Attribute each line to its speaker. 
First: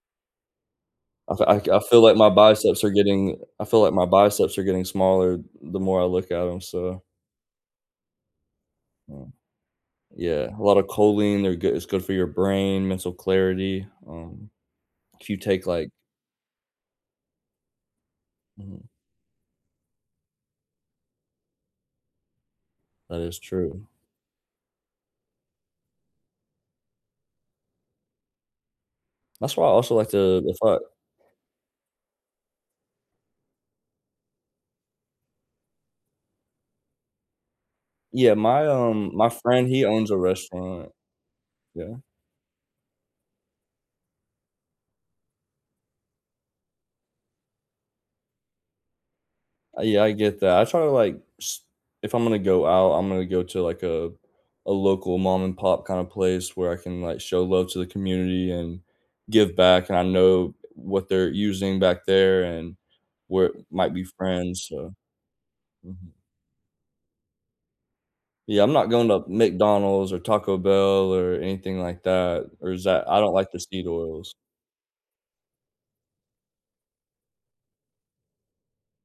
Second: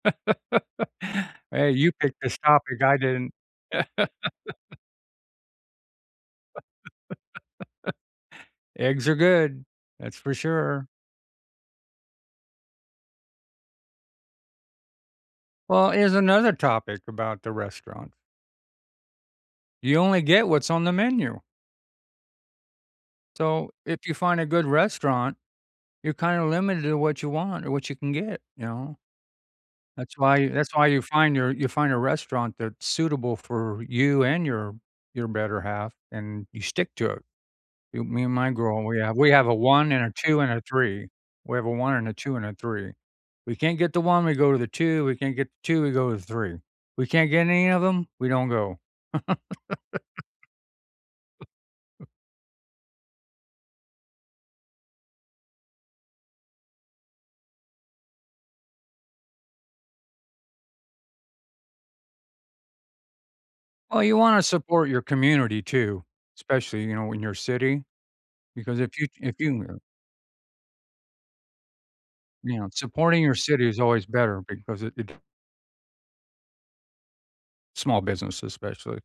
Speaker 1: Also, I
Speaker 2: Hey,
Speaker 1: c I
Speaker 2: you
Speaker 1: feel like
Speaker 2: picked
Speaker 1: my
Speaker 2: this topic,
Speaker 1: biceps are
Speaker 2: I didn't.
Speaker 1: getting I feel like my biceps are getting smaller the more I look at 'em, so
Speaker 2: Eggs are
Speaker 1: Mm,
Speaker 2: good, that's for
Speaker 1: yeah, a lot of
Speaker 2: sure.
Speaker 1: choline, they're goo it's good for your brain, mental clarity, um, if you take, like
Speaker 2: Well, here's another topic about the restaurant.
Speaker 1: Mhm.
Speaker 2: You only get what's on the menu.
Speaker 1: That is
Speaker 2: So,
Speaker 1: true.
Speaker 2: if you find a good restaurant, you're kind of limited to what you want or what you can get. You know
Speaker 1: That's why I also like
Speaker 2: that's
Speaker 1: to
Speaker 2: why
Speaker 1: to
Speaker 2: that's
Speaker 1: fi
Speaker 2: why you find your, you find a restaurant that's suitable for you, and your, your better half, and you stick to it. Y me
Speaker 1: Yeah,
Speaker 2: and my
Speaker 1: my,
Speaker 2: girl, we
Speaker 1: um,
Speaker 2: have
Speaker 1: my
Speaker 2: we have a
Speaker 1: friend, he
Speaker 2: 1, and
Speaker 1: owns
Speaker 2: a
Speaker 1: a
Speaker 2: 2, and a
Speaker 1: restaurant.
Speaker 2: 3 we have a
Speaker 1: Yeah.
Speaker 2: 1, and a 2, and a 3. We can't get the 1, we go to the 2, we can't get the 2, we go to the 3. We can't get any of them, we don't go.
Speaker 1: Uh, yeah, I get that. I try to, like, s if I'm gonna go out, I'm gonna go to, like, a a local mom and pop kind of place where I can, like, show love to the community, and give back, and I know what they're using back there, and where might
Speaker 2: Oh,
Speaker 1: be
Speaker 2: you wanna
Speaker 1: friends,
Speaker 2: support
Speaker 1: so,
Speaker 2: your community too,
Speaker 1: mhm.
Speaker 2: especially, you know, in your city,
Speaker 1: Yeah, I'm
Speaker 2: because
Speaker 1: not
Speaker 2: if you
Speaker 1: going to
Speaker 2: if you, uh
Speaker 1: McDonald's, or Taco Bell, or anything like that,
Speaker 2: you know,
Speaker 1: or it's that I
Speaker 2: supporting
Speaker 1: don't
Speaker 2: your
Speaker 1: like the
Speaker 2: city is
Speaker 1: seed
Speaker 2: always
Speaker 1: oils.
Speaker 2: better, because it it small businesses, especially.